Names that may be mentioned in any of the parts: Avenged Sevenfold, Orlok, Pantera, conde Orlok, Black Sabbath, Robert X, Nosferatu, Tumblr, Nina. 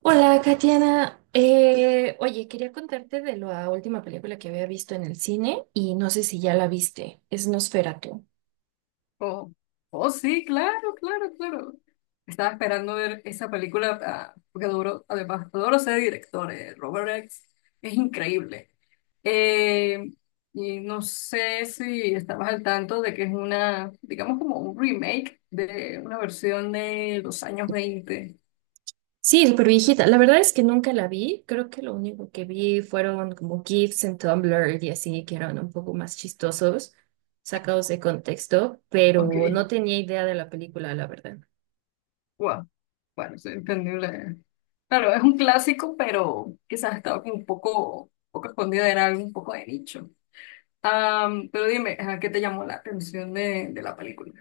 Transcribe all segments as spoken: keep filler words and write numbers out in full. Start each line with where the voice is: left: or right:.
right: Hola, Katiana. Eh, oye, quería contarte de la última película que había visto en el cine y no sé si ya la viste. Es Nosferatu.
left: Oh, oh, sí, claro, claro, claro. Estaba esperando ver esa película, ah, porque adoro, además, adoro ese director, eh, Robert X. Es increíble. Eh, y no sé si estabas al tanto de que es una, digamos, como un remake de una versión de los años veinte.
right: Sí, súper viejita. La verdad es que nunca la vi. Creo que lo único que vi fueron como GIFs en Tumblr y así, que eran un poco más chistosos, sacados de contexto,
left: Ok,
right: pero no tenía idea de la película, la verdad.
left: wow. Bueno, es entendible. Claro, es un clásico, pero quizás estaba como un poco, un poco escondida, era algo un poco de nicho. Am, pero dime, ajá, ¿qué te llamó la atención de, de la película?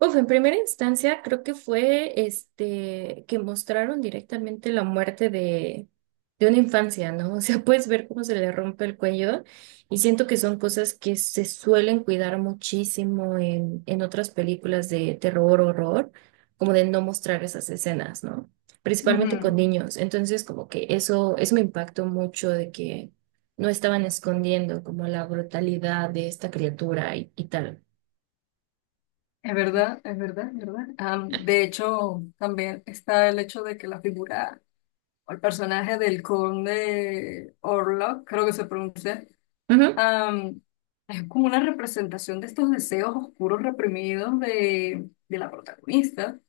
right: Uf, en primera instancia creo que fue este que mostraron directamente la muerte de, de una infancia, ¿no? O sea, puedes ver cómo se le rompe el cuello y siento que son cosas que se suelen cuidar muchísimo en, en otras películas de terror, horror, como de no mostrar esas escenas, ¿no? Principalmente con
left: Ujú.
right: niños. Entonces, como que eso, eso me impactó mucho de que no estaban escondiendo como la brutalidad de esta criatura y, y tal.
left: Es verdad, es verdad, es verdad. Am, de hecho, también está el hecho de que la figura o el personaje del conde Orlok, creo que se pronuncia,
right: Ujú.
left: am, es como una representación de estos deseos oscuros reprimidos de, de la protagonista.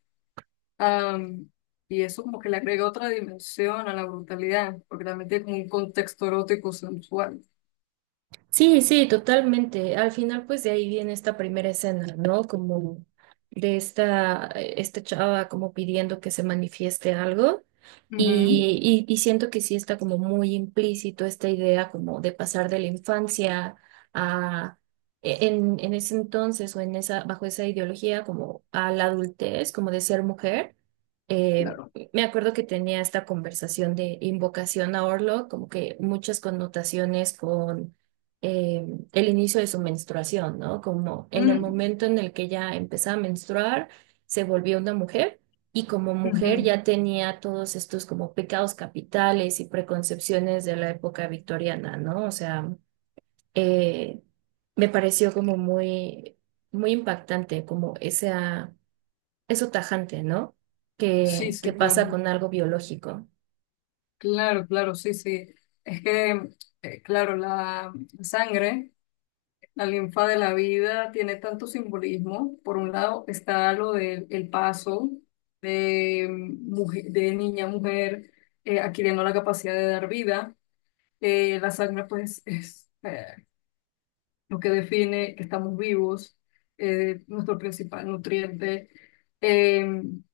left: Am, y eso como que le agrega otra dimensión a la brutalidad, porque también tiene como un contexto erótico sensual.
right: Sí, sí, totalmente. Al final, pues de ahí viene esta primera escena, ¿no? Como de esta, eh, esta chava como pidiendo que se manifieste algo.
left: Ujú.
right: Y, y, y siento que sí está como muy implícito esta idea como de pasar de la infancia a, e, en, en ese entonces o en esa, bajo esa ideología como a la adultez, como de ser mujer. Eh,
left: Claro.
right: me acuerdo que tenía esta conversación de invocación a Orlo, como que muchas connotaciones con eh, el inicio de su menstruación, ¿no? Como en el
left: Mm.
right: momento en el que ella empezó a menstruar, se volvió una mujer y como mujer
left: Ujú.
right: ya tenía todos estos como pecados capitales y preconcepciones de la época victoriana, ¿no? O sea, eh, me pareció como muy, muy impactante, como esa, eso tajante, ¿no?
left: Sí,
right: Que, que
left: sí,
right: pasa
left: claro.
right: con algo biológico.
left: Claro, claro, sí, sí. Es que, eh, claro, la sangre, la linfa de la vida tiene tanto simbolismo. Por un lado está lo del el paso de, mujer, de niña a mujer, eh, adquiriendo la capacidad de dar vida. Eh, la sangre, pues, es eh, lo que define que estamos vivos, eh, nuestro principal nutriente. Em,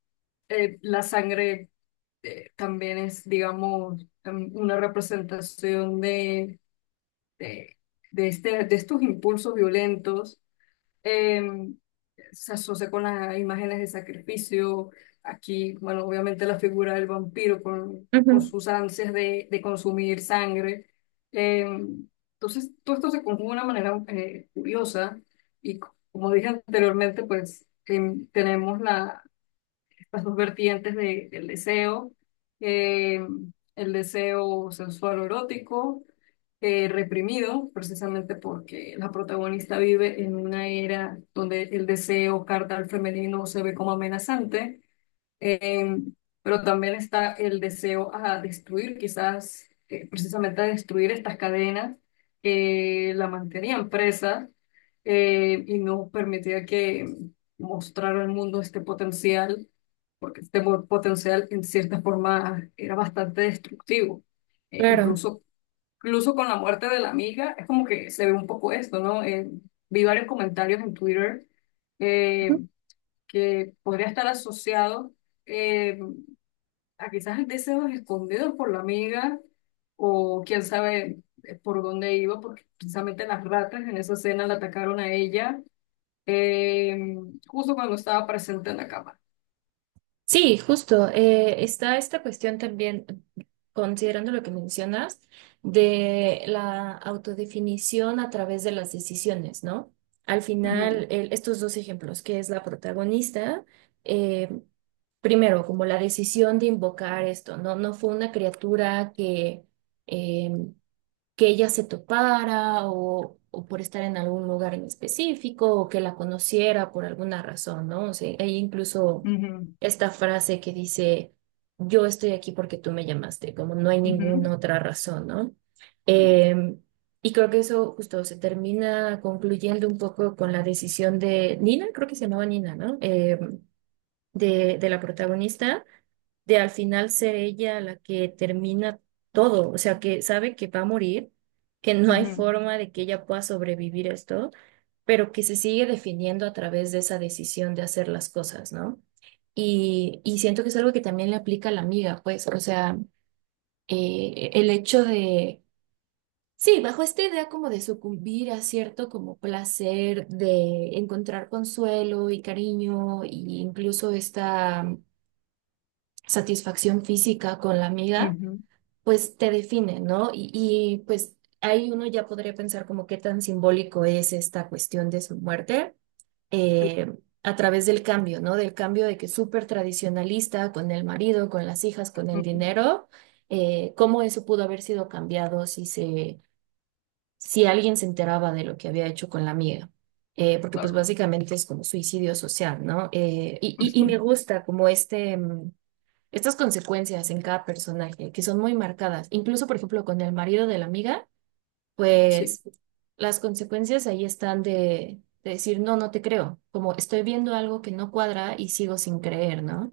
left: eh, la sangre. Eh, también es, digamos, em, una representación de, de, de este, de estos impulsos violentos. em, se asocia con las imágenes de sacrificio. Aquí, bueno, obviamente la figura del vampiro con, con
right: Ujú,
left: sus ansias de, de consumir sangre. Em, entonces, todo esto se conjuga de una manera eh, curiosa y, co- como dije anteriormente, pues em, tenemos la las dos vertientes de- del deseo, eh, el deseo sensual o erótico, eh, reprimido, precisamente porque la protagonista vive en una era donde el deseo carnal femenino se ve como amenazante, eh, pero también está el deseo a destruir, quizás eh, precisamente a destruir estas cadenas que la mantenían presa, eh, y no permitía que mostrara al mundo este potencial porque este po- potencial en cierta forma era bastante destructivo. Eh,
right: claro.
left: incluso, incluso con la muerte de la amiga, es como que se ve un poco esto, ¿no? Eh, vi varios comentarios en Twitter, eh, que podría estar asociado eh, a quizás deseos escondidos por la amiga o quién sabe, eh, por dónde iba, porque precisamente las ratas en esa escena la atacaron a ella, eh, justo cuando estaba presente en la cama.
right: Sí, justo. Eh, está esta cuestión también, considerando lo que mencionas, de la autodefinición a través de las decisiones, ¿no? Al
left: Ujú,
right: final, el- estos dos ejemplos, que es la protagonista, eh, primero, como la decisión de invocar esto, ¿no? No fue una criatura que, eh, que ella se topara o, o por estar en algún lugar en específico o que la conociera por alguna razón, ¿no? O sea, hay incluso esta frase que dice, yo estoy aquí porque tú me llamaste, como no hay ninguna
left: ujú,
right: otra razón, ¿no?
left: ujú.
right: Em, y creo que eso justo se termina concluyendo un poco con la decisión de Nina, creo que se llamaba Nina, ¿no? Em, de, de la protagonista, de al final ser ella la que termina todo, o sea, que sabe que va a morir, que no hay
left: Ujú,
right: forma de que ella pueda sobrevivir a esto, pero que se sigue definiendo a través de esa decisión de hacer las cosas, ¿no? Y, y siento que es algo que también le aplica a la amiga, pues, o sea, eh, el hecho de... Sí, bajo esta idea como de sucumbir a cierto como placer, de encontrar consuelo y cariño, e incluso esta satisfacción física con la amiga,
left: ujú,
right: pues te define, ¿no? Y, y, pues ahí uno ya podría pensar como qué tan simbólico es esta cuestión de su muerte
left: tú,
right: eh, a través del cambio, ¿no? Del cambio de que súper tradicionalista con el marido, con las hijas, con el
left: ujú,
right: dinero, eh, cómo eso pudo haber sido cambiado si se, si alguien se enteraba de lo que había hecho con la amiga. Eh, porque pues
left: claro.
right: básicamente es como suicidio social, ¿no? Eh, y, y, y me gusta como este, mm, estas consecuencias en cada personaje, que son muy marcadas. Incluso, por ejemplo, con el marido de la amiga,
left: Sí.
right: pues las consecuencias ahí están de, de decir, no, no te creo, como estoy viendo algo que no cuadra y sigo sin creer, ¿no?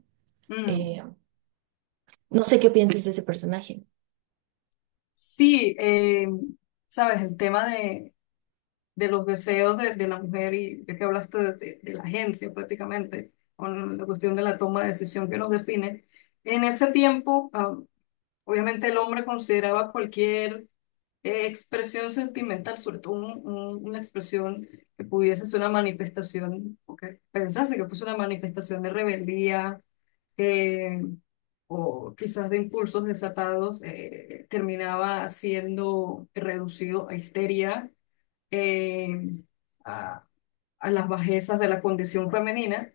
left: Mm.
right: Eh, no sé qué pienses de ese personaje.
left: Sí, eh, sabes, el tema de, de los deseos de, de la mujer y de que hablaste de, de- de la agencia prácticamente, con la cuestión de la toma de decisión que nos define. En ese tiempo, ah, obviamente el hombre consideraba cualquier eh, expresión sentimental, sobre todo un- un- una expresión que pudiese ser una manifestación, o que pensase que fuese una manifestación de rebeldía, eh, o quizás de impulsos desatados, eh, terminaba siendo reducido a histeria, eh, a, a las bajezas de la condición femenina,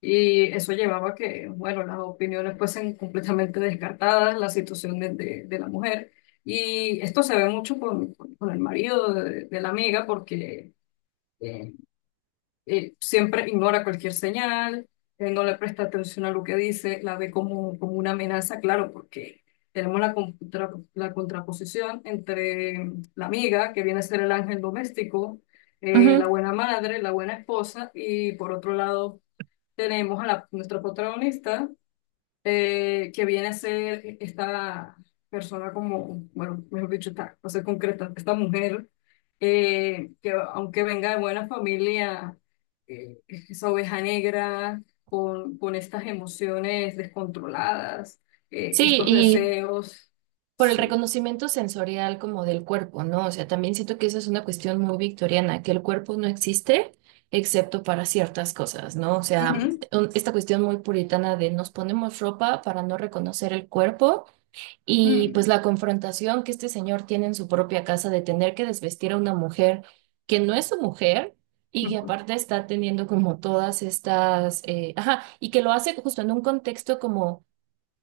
left: y eso llevaba a que, bueno, las opiniones fuesen completamente descartadas, la situación de, de- de la mujer, y esto se ve mucho con, con- el marido de, de la amiga, porque... eh, eh, siempre ignora cualquier señal, eh, no le presta atención a lo que dice, la ve como, como una amenaza, claro, porque tenemos la, contra- la contraposición entre la amiga, que viene a ser el ángel doméstico, eh, la
right: Ujú.
left: buena madre, la buena esposa, y por otro lado tenemos a la- nuestra protagonista, eh, que viene a ser esta persona como, bueno, mejor dicho, esta, o sea, concreta, esta mujer, eh, que aunque venga de buena familia, eh, es esa oveja negra, con, con estas emociones descontroladas, eh,
right: Sí,
left: estos
right: y
left: deseos,
right: por el
left: sí.
right: reconocimiento sensorial como del cuerpo, ¿no? O sea, también siento que esa es una cuestión muy victoriana, que el cuerpo no existe excepto para ciertas cosas, ¿no? O sea,
left: Ujú,
right: un- esta cuestión muy puritana de nos ponemos ropa para no reconocer el cuerpo y
left: mm,
right: pues la confrontación que este señor tiene en su propia casa de tener que desvestir a una mujer que no es su mujer y que aparte está teniendo como todas estas, eh, ajá, y que lo hace justo en un contexto como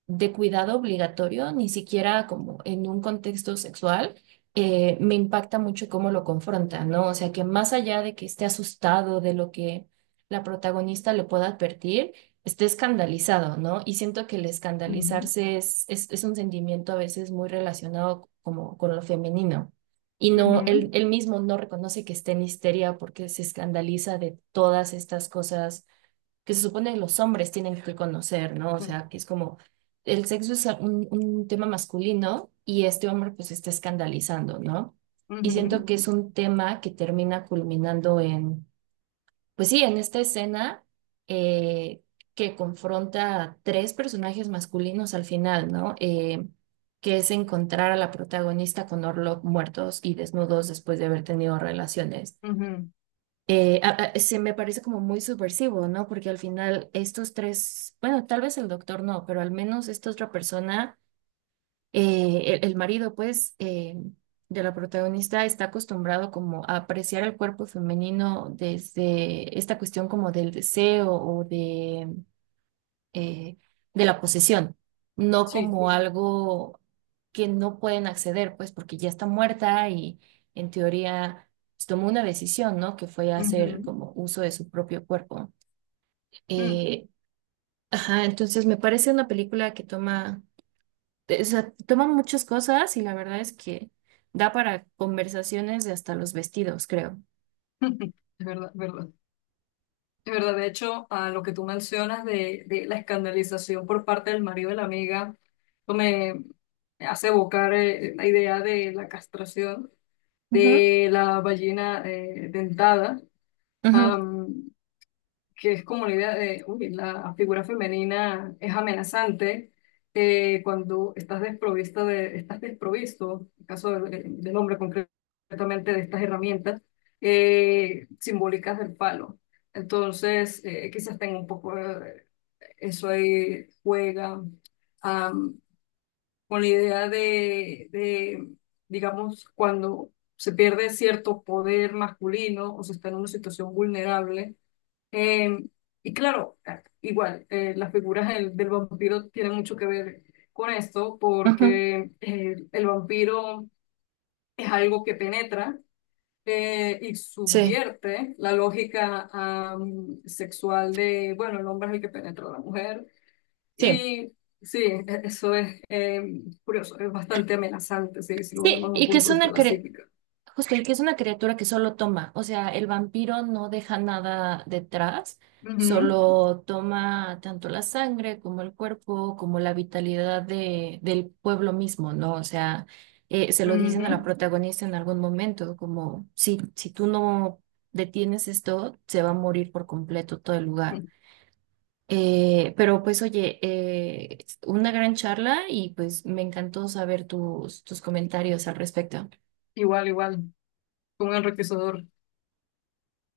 right: de cuidado obligatorio, ni siquiera como en un contexto sexual, eh, me impacta mucho cómo lo confronta, ¿no? O sea, que más allá de que esté asustado de lo que la protagonista le pueda advertir, esté escandalizado, ¿no? Y siento que el
left: ujú,
right: escandalizarse es, es, es un sentimiento a veces muy relacionado como con lo femenino. Y no, él,
left: ujú,
right: él mismo no reconoce que esté en histeria porque se escandaliza de todas estas cosas que se supone que los hombres tienen que conocer, ¿no? O
left: ujú,
right: sea, que es como el sexo es un, un tema masculino y este hombre pues está escandalizando, ¿no? Y
left: ujú,
right: siento que es un tema que termina culminando en, pues sí, en esta escena eh, que confronta a tres personajes masculinos al final, ¿no? Eh, que es encontrar a la protagonista con Orlok muertos y desnudos después de haber tenido relaciones
left: ujú, ujú,
right: eh, a- a- Se me parece como muy subversivo, ¿no? Porque al final estos tres, bueno, tal vez el doctor no, pero al menos esta otra persona, eh, el, el marido, pues, eh, de la protagonista está acostumbrado como a apreciar el cuerpo femenino desde esta cuestión como del deseo o de eh, de la posesión, no
left: sí,
right: como algo que no pueden acceder, pues porque ya está muerta y en teoría pues, tomó una decisión, ¿no? Que fue hacer
left: ujú,
right: como uso de su propio cuerpo.
left: mm,
right: Eh, ajá, entonces me parece una película que toma, o sea, toma muchas cosas y la verdad es que da para conversaciones de hasta los vestidos, creo.
left: es verdad, verdad. Es verdad, de hecho, a lo que tú mencionas de, de la escandalización por parte del marido de la amiga, eso me, me hace evocar, eh, la idea de la castración
right: Ujú,
left: de la ballena, eh, dentada,
right: ujú,
left: que es como la idea de, uy, la figura femenina es amenazante, eh, cuando estás desprovisto de, estás desprovisto, en el caso de- del hombre concretamente, de estas herramientas, eh, simbólicas del palo. Entonces, eh, quizás tenga un poco, eh, eso ahí, juega, am, con la idea de, de, digamos, cuando se pierde cierto poder masculino o se está en una situación vulnerable, eh, y claro, ah, igual, eh, las figuras del, del vampiro tienen mucho que ver con esto,
right: Ujú.
left: porque eh, el vampiro es algo que penetra, eh, y
right: Sí,
left: subvierte la lógica, am, sexual de, bueno, el hombre es el que penetra a la mujer.
right: sí.
left: Y sí, e- eso es, eh, curioso, es bastante amenazante, sí, si lo vemos
right: Sí,
left: desde un
right: y que es
left: punto de vista
right: una,
left: de la
right: cre-
left: psíquica.
right: Justo, y que es una criatura que solo toma, o sea, el vampiro no deja nada detrás,
left: Ujú,
right: solo toma tanto la sangre como el cuerpo, como la vitalidad de, del pueblo mismo, ¿no? O sea, eh, se lo dicen a la
left: ujú.
right: protagonista en algún momento, como si, si tú no detienes esto, se va a morir por completo todo el lugar. Eh, pero pues oye, eh, una gran charla y pues me encantó saber tus, tus comentarios al respecto.
left: Igual, igual, un enriquecedor.